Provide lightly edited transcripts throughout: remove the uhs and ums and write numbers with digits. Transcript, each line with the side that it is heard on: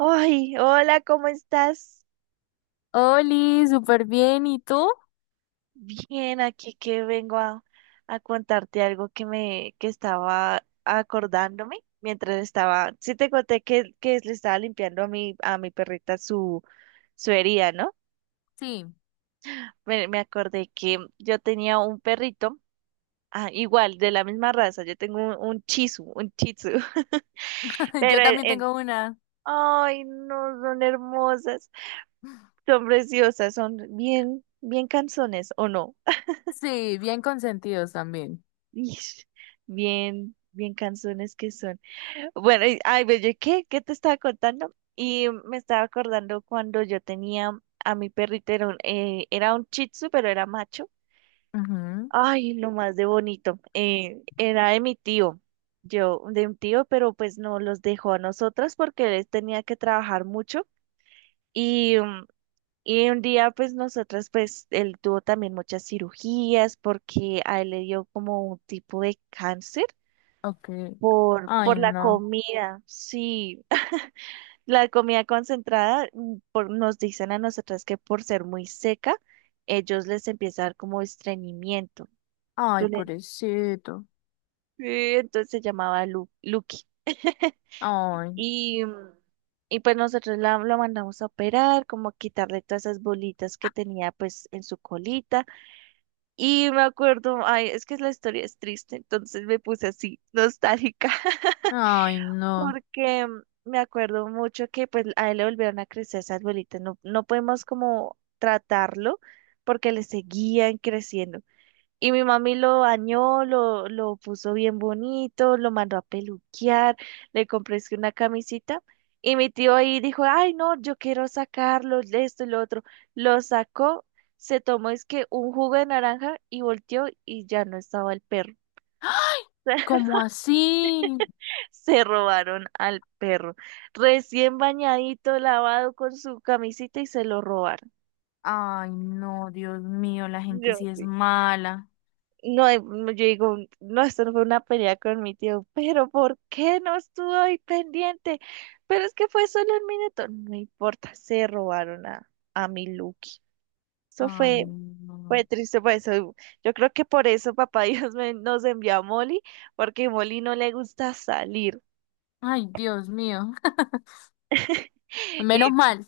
right: Ay, hola, ¿cómo estás?
left: Oli, súper bien. ¿Y tú?
right: Bien, aquí que vengo a contarte algo que me que estaba acordándome mientras estaba, sí te conté que le estaba limpiando a mi perrita su herida, ¿no?
left: Sí,
right: Me acordé que yo tenía un perrito, ah, igual, de la misma raza, yo tengo un chisu, un chitsu,
left: yo
right: pero
left: también tengo una.
right: ay, no, son hermosas, son preciosas, son bien, bien canzones, ¿o no?
left: Sí, bien consentidos también.
right: Ish, bien, bien canzones que son. Bueno, ay, ve, yo, ¿qué? ¿Qué te estaba contando? Y me estaba acordando cuando yo tenía a mi perrito, era un Shih Tzu, pero era macho.
left: Ujú.
right: Ay, lo más de bonito. Era de mi tío, yo, de un tío, pero pues no los dejó a nosotras porque él tenía que trabajar mucho. Y, y un día, pues nosotras, pues él tuvo también muchas cirugías porque a él le dio como un tipo de cáncer.
left: Ok.
right: Por
left: Ay,
right: la
left: no.
right: comida, sí, la comida concentrada, por, nos dicen a nosotras que por ser muy seca, ellos les empieza a dar como estreñimiento.
left: Ay,
right: Tú le-
left: pobrecito.
right: Sí, entonces se llamaba Lu, Lucky.
left: Ay,
right: Y, y pues nosotros la, lo mandamos a operar, como a quitarle todas esas bolitas que tenía pues en su colita. Y me acuerdo, ay, es que la historia es triste, entonces me puse así, nostálgica.
left: ay, no.
right: Porque me acuerdo mucho que pues a él le volvieron a crecer esas bolitas. No, no podemos como tratarlo porque le seguían creciendo. Y mi mami lo bañó, lo puso bien bonito, lo mandó a peluquear, le compré es que una camisita. Y mi tío ahí dijo, ay no, yo quiero sacarlo, esto y lo otro. Lo sacó, se tomó es que un jugo de naranja y volteó y ya no estaba el perro.
left: ¡Ay! ¿Cómo así?
right: Se robaron al perro. Recién bañadito, lavado con su camisita y se lo robaron.
left: Ay, no, Dios mío, la gente
right: Yo
left: sí es
right: sí.
left: mala.
right: No, no, yo digo, no, esto no fue una pelea con mi tío, pero ¿por qué no estuvo ahí pendiente? Pero es que fue solo un minuto. No importa, se robaron a mi Lucky. Eso
left: Ay,
right: fue,
left: no.
right: fue triste, por eso. Yo creo que por eso nos envió a Molly, porque Molly no le gusta salir.
left: Ay, Dios mío. Menos
right: y
left: mal.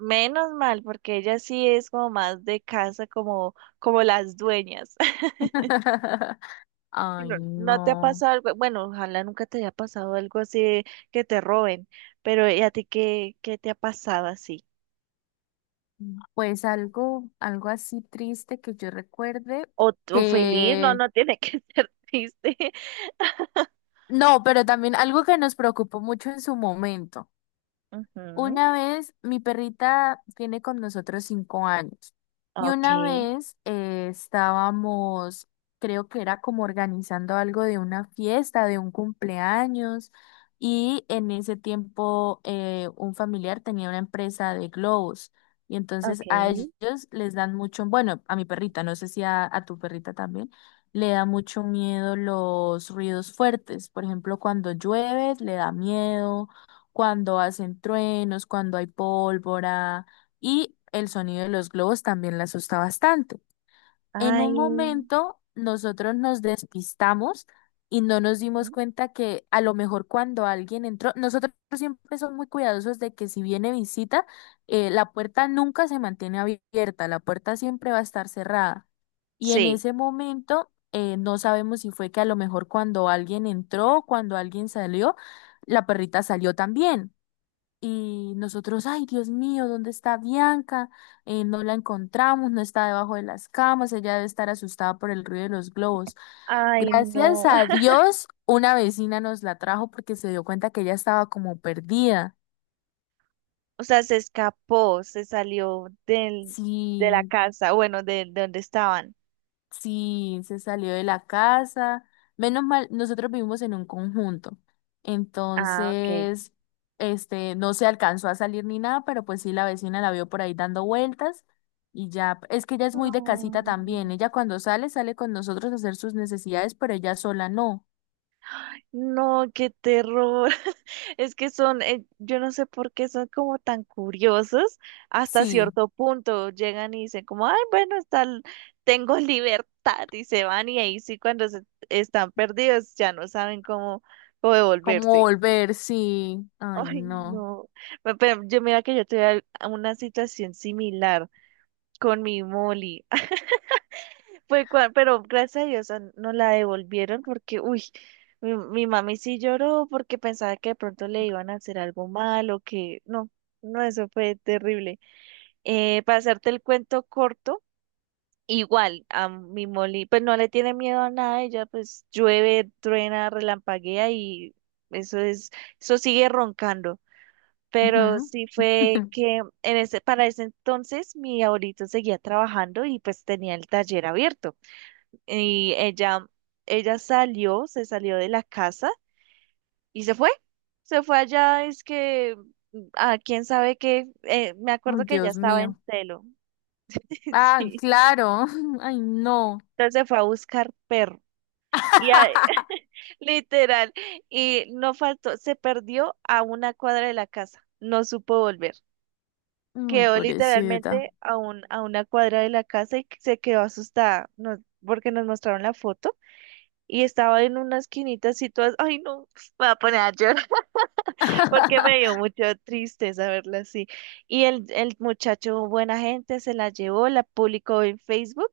right: Menos mal, porque ella sí es como más de casa, como, como las dueñas.
left: Ay,
right: No, no te ha
left: no.
right: pasado algo, bueno, ojalá nunca te haya pasado algo así de que te roben, pero ¿y a ti qué, qué te ha pasado así?
left: Mm. Pues algo así triste que yo recuerde
right: O feliz, no,
left: que...
right: no tiene que ser triste.
left: No, pero también algo que nos preocupó mucho en su momento.
right: Ujú.
left: Una vez, mi perrita tiene con nosotros 5 años y
right: Ok,
left: una vez estábamos, creo que era como organizando algo de una fiesta, de un cumpleaños y en ese tiempo un familiar tenía una empresa de globos y entonces
right: ok.
left: a ellos les dan mucho, bueno, a mi perrita, no sé si a, a tu perrita también. Le da mucho miedo los ruidos fuertes. Por ejemplo, cuando llueve, le da miedo cuando hacen truenos, cuando hay pólvora y el sonido de los globos también la asusta bastante. En
right: Ay,
left: un momento nosotros nos despistamos y no nos dimos
right: ujú,
left: cuenta que a lo mejor cuando alguien entró, nosotros siempre somos muy cuidadosos de que si viene visita, la puerta nunca se mantiene abierta, la puerta siempre va a estar cerrada. Y en
right: sí.
left: ese momento no sabemos si fue que a lo mejor cuando alguien entró, cuando alguien salió, la perrita salió también. Y nosotros, ay, Dios mío, ¿dónde está Bianca? No la encontramos, no está debajo de las camas, ella debe estar asustada por el ruido de los globos.
right: Ay,
left: Gracias
right: no.
left: a Dios, una vecina nos la trajo porque se dio cuenta que ella estaba como perdida.
right: O sea, se escapó, se salió del, de la
left: Sí.
right: casa, bueno, de donde estaban.
left: Sí, se salió de la casa. Menos mal, nosotros vivimos en un conjunto.
right: Ah, ok.
left: Entonces, este, no se alcanzó a salir ni nada, pero pues sí, la vecina la vio por ahí dando vueltas y ya, es que ella es muy de casita también.
right: Mm,
left: Ella cuando sale, sale con nosotros a hacer sus necesidades, pero ella sola no.
right: no, qué terror. Es que son, yo no sé por qué son como tan curiosos hasta
left: Sí,
right: cierto punto. Llegan y dicen como, ay, bueno, está, tengo libertad y se van y ahí sí cuando están perdidos ya no saben cómo, cómo
left: como
right: devolverse.
left: volver, sí. Ay,
right: Ay,
left: no.
right: no. Pero yo mira que yo tuve una situación similar con mi Molly. Pero gracias a Dios ah, no la devolvieron porque, uy, mi mami sí lloró porque pensaba que de pronto le iban a hacer algo malo, que no, no, eso fue terrible. Para hacerte el cuento corto, igual a mi Molly, pues no le tiene miedo a nada, ella pues llueve, truena, relampaguea y eso es, eso sigue roncando. Pero
left: Ujú.
right: sí fue que en ese, para ese entonces mi abuelito seguía trabajando y pues tenía el taller abierto. Y ella salió, se salió de la casa y se fue. Se fue allá, es que, a quién sabe qué, me
left: Ay,
right: acuerdo que ella
left: Dios
right: estaba en
left: mío.
right: Telo.
left: Ah,
right: Sí.
left: claro. Ay, no.
right: Entonces se fue a buscar perro. Y a- literal, y no faltó, se perdió a una cuadra de la casa, no supo volver.
left: Ay,
right: Quedó
left: pobrecita.
right: literalmente a un, a una cuadra de la casa y se quedó asustada, no, porque nos mostraron la foto y estaba en una esquinita así todas, ay no, me voy a poner a llorar porque me dio mucha tristeza verla así. Y el muchacho, buena gente, se la llevó, la publicó en Facebook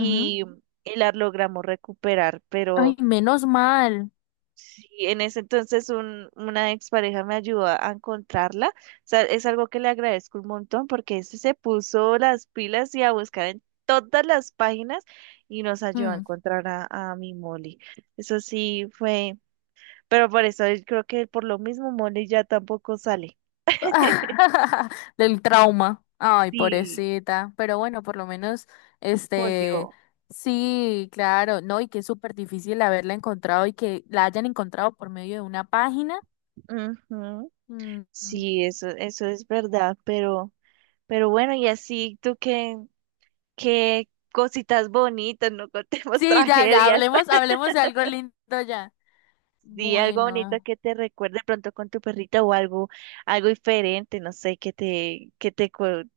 left: Ujú.
right: y la logramos recuperar, pero
left: Ay, menos mal.
right: sí, en ese entonces un, una expareja me ayudó a encontrarla. O sea, es algo que le agradezco un montón porque ese se puso las pilas y a buscar en todas las páginas y nos ayudó a
left: Mm.
right: encontrar a mi Molly. Eso sí fue. Pero por eso yo creo que por lo mismo Molly ya tampoco sale.
left: Del trauma. Ay,
right: Sí,
left: pobrecita. Pero bueno, por lo menos, este,
right: volvió.
left: sí, claro, no, y que es súper difícil haberla encontrado y que la hayan encontrado por medio de una página.
right: Ujú.
left: Mm.
right: Sí, eso es verdad, pero bueno, y así tú qué, qué cositas bonitas, no contemos
left: Sí, ya, ya,
right: tragedias.
left: hablemos, hablemos de algo lindo ya.
right: Sí, algo bonito
left: Bueno.
right: que te recuerde pronto con tu perrita o algo, algo diferente, no sé, que te, que te,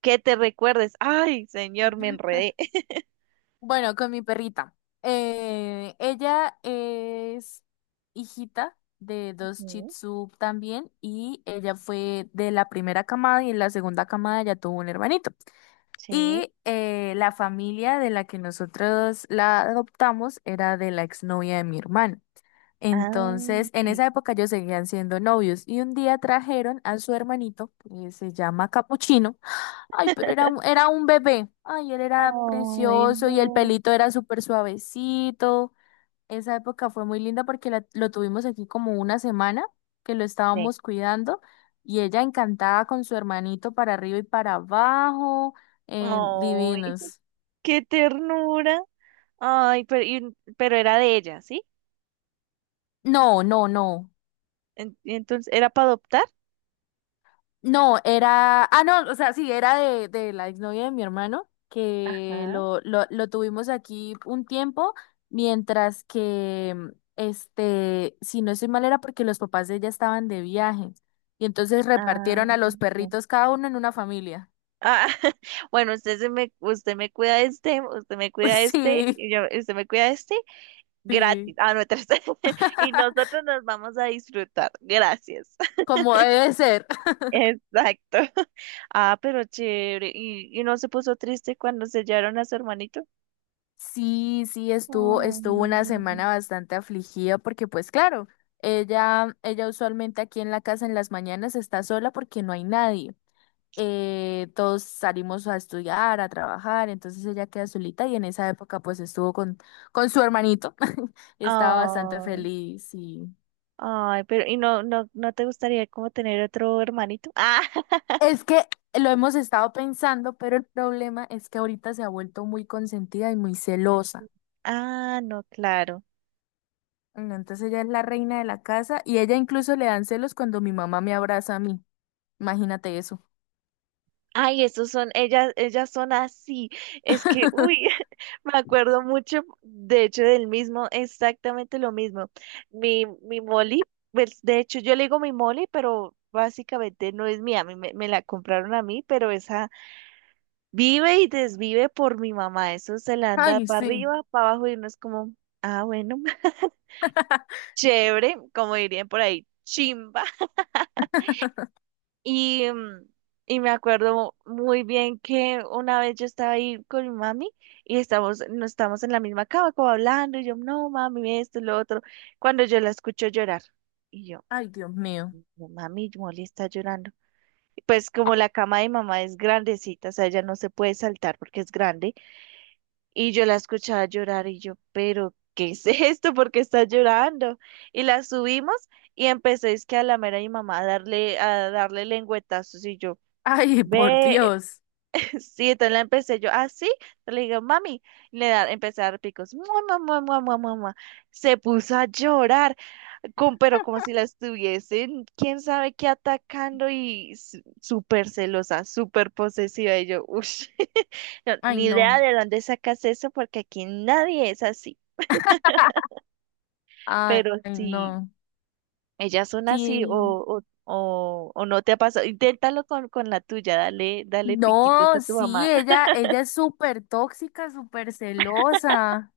right: que te recuerdes. Ay, señor, me enredé.
left: Bueno, con mi perrita. Ella es hijita de dos Shih
right: Ujú.
left: Tzu también y ella fue de la primera camada y en la segunda camada ya tuvo un hermanito.
right: Sí.
left: Y la familia de la que nosotros la adoptamos era de la exnovia de mi hermano.
right: Ah,
left: Entonces, en
right: ok.
left: esa época ellos seguían siendo novios y un día trajeron a su hermanito, que se llama Capuchino. Ay, pero era un bebé. Ay, él era
right: Ay,
left: precioso
right: no.
left: y el pelito era súper suavecito. Esa época fue muy linda porque lo tuvimos aquí como 1 semana que lo
right: Sí.
left: estábamos cuidando y ella encantada con su hermanito para arriba y para abajo.
right: Ay,
left: Divinos.
right: qué ternura. Ay, pero, pero era de ella, ¿sí?
left: No, no, no.
right: Entonces, ¿era para adoptar?
left: No, era, ah, no, o sea, sí, era de la exnovia de mi hermano, que
right: Ajá.
left: lo tuvimos aquí un tiempo, mientras que, este, si no estoy mal, era porque los papás de ella estaban de viaje, y entonces
right: Ah,
left: repartieron a los
right: sí.
left: perritos cada uno en una familia.
right: Ah, bueno, usted se me, usted me cuida este, usted me cuida este,
left: Sí,
right: y usted me cuida este, gratis.
left: sí,
right: Ah, no, tres. Y nosotros nos vamos a disfrutar. Gracias.
left: como debe ser.
right: Exacto. Ah, pero chévere. Y no se puso triste cuando sellaron a su hermanito?
left: Sí, sí, estuvo,
right: Ay,
left: estuvo una
right: no.
left: semana bastante afligida porque pues claro, ella usualmente aquí en la casa en las mañanas está sola porque no hay nadie. Todos salimos a estudiar, a trabajar, entonces ella queda solita y en esa época pues estuvo con su hermanito y estaba bastante
right: Ay.
left: feliz y
right: Ay, pero ¿y no, no, no te gustaría como tener otro hermanito? Ah,
left: es que lo hemos estado pensando, pero el problema es que ahorita se ha vuelto muy consentida y muy celosa.
right: ah, no, claro.
left: No, entonces ella es la reina de la casa y ella incluso le dan celos cuando mi mamá me abraza a mí. Imagínate eso.
right: Ay, esos son, ellas son así. Es que, uy, me acuerdo mucho, de hecho, del mismo, exactamente lo mismo. Mi Molly, pues, de hecho, yo le digo mi Molly, pero básicamente no es mía, a mí me, me la compraron a mí, pero esa vive y desvive por mi mamá. Eso se la anda
left: Ay,
right: para
left: sí.
right: arriba, para abajo y uno es como, ah, bueno. Chévere, como dirían por ahí, chimba. Y, y me acuerdo muy bien que una vez yo estaba ahí con mi mami y estamos, no estamos en la misma cama, como hablando, y yo, no, mami, esto, lo otro, cuando yo la escucho llorar. Y yo,
left: Ay, Dios mío.
right: "No, mami, Molly está llorando". Pues como la cama de mamá es grandecita, o sea, ella no se puede saltar porque es grande, y yo la escuchaba llorar y yo, pero ¿qué es esto? ¿Por qué está llorando? Y la subimos y empecé es que a lamer a mi mamá a darle lengüetazos y yo,
left: Ay, por
right: ve,
left: Dios.
right: sí, entonces la empecé yo, ah, sí, entonces le digo, mami, y le da, empecé a dar picos, mua, mua, mua, mua, mua, mua, mua. Se puso a llorar pero como si la estuviesen, quién sabe qué atacando y súper celosa, súper posesiva. Y yo, uff,
left: Ay,
right: ni
left: no.
right: idea de dónde sacas eso porque aquí nadie es así.
left: Ay,
right: Pero si
left: no.
right: ellas son así
left: Sí.
right: o no te ha pasado, inténtalo con la tuya, dale, dale piquitos a
left: No,
right: tu
left: sí,
right: mamá.
left: ella es súper tóxica, súper celosa.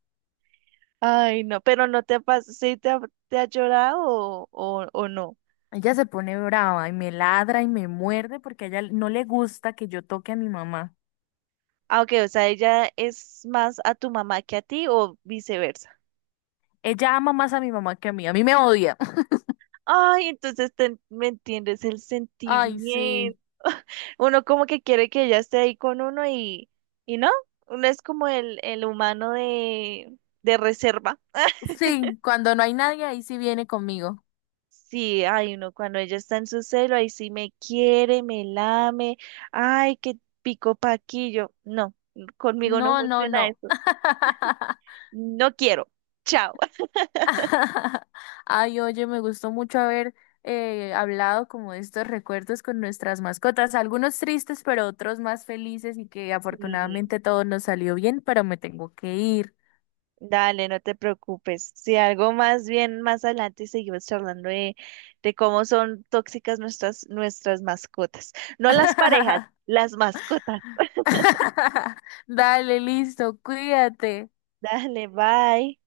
right: Ay, no, pero no te ha pasado, ¿sí te ha llorado o no?
left: Ella se pone brava y me ladra y me muerde porque a ella no le gusta que yo toque a mi mamá.
right: Ah, ok, o sea, ella es más a tu mamá que a ti o viceversa.
left: Ella ama más a mi mamá que a mí. A mí me odia.
right: Ay, entonces me entiendes el
left: Ay, sí.
right: sentimiento. Uno como que quiere que ella esté ahí con uno y no, uno es como el humano de reserva.
left: Sí, cuando no hay nadie, ahí sí viene conmigo.
right: Sí, ay, uno cuando ella está en su celo, ahí sí me quiere, me lame, ay, qué pico paquillo. No, conmigo no
left: No, no,
right: funciona
left: no.
right: eso. No quiero. Chao.
left: Ay, oye, me gustó mucho haber hablado como de estos recuerdos con nuestras mascotas, algunos tristes, pero otros más felices y que afortunadamente todo nos salió bien, pero me tengo que ir.
right: Dale, no te preocupes. Si algo más bien más adelante seguimos charlando de cómo son tóxicas nuestras, nuestras mascotas. No las parejas, las mascotas.
left: Dale, listo, cuídate.
right: Dale, bye.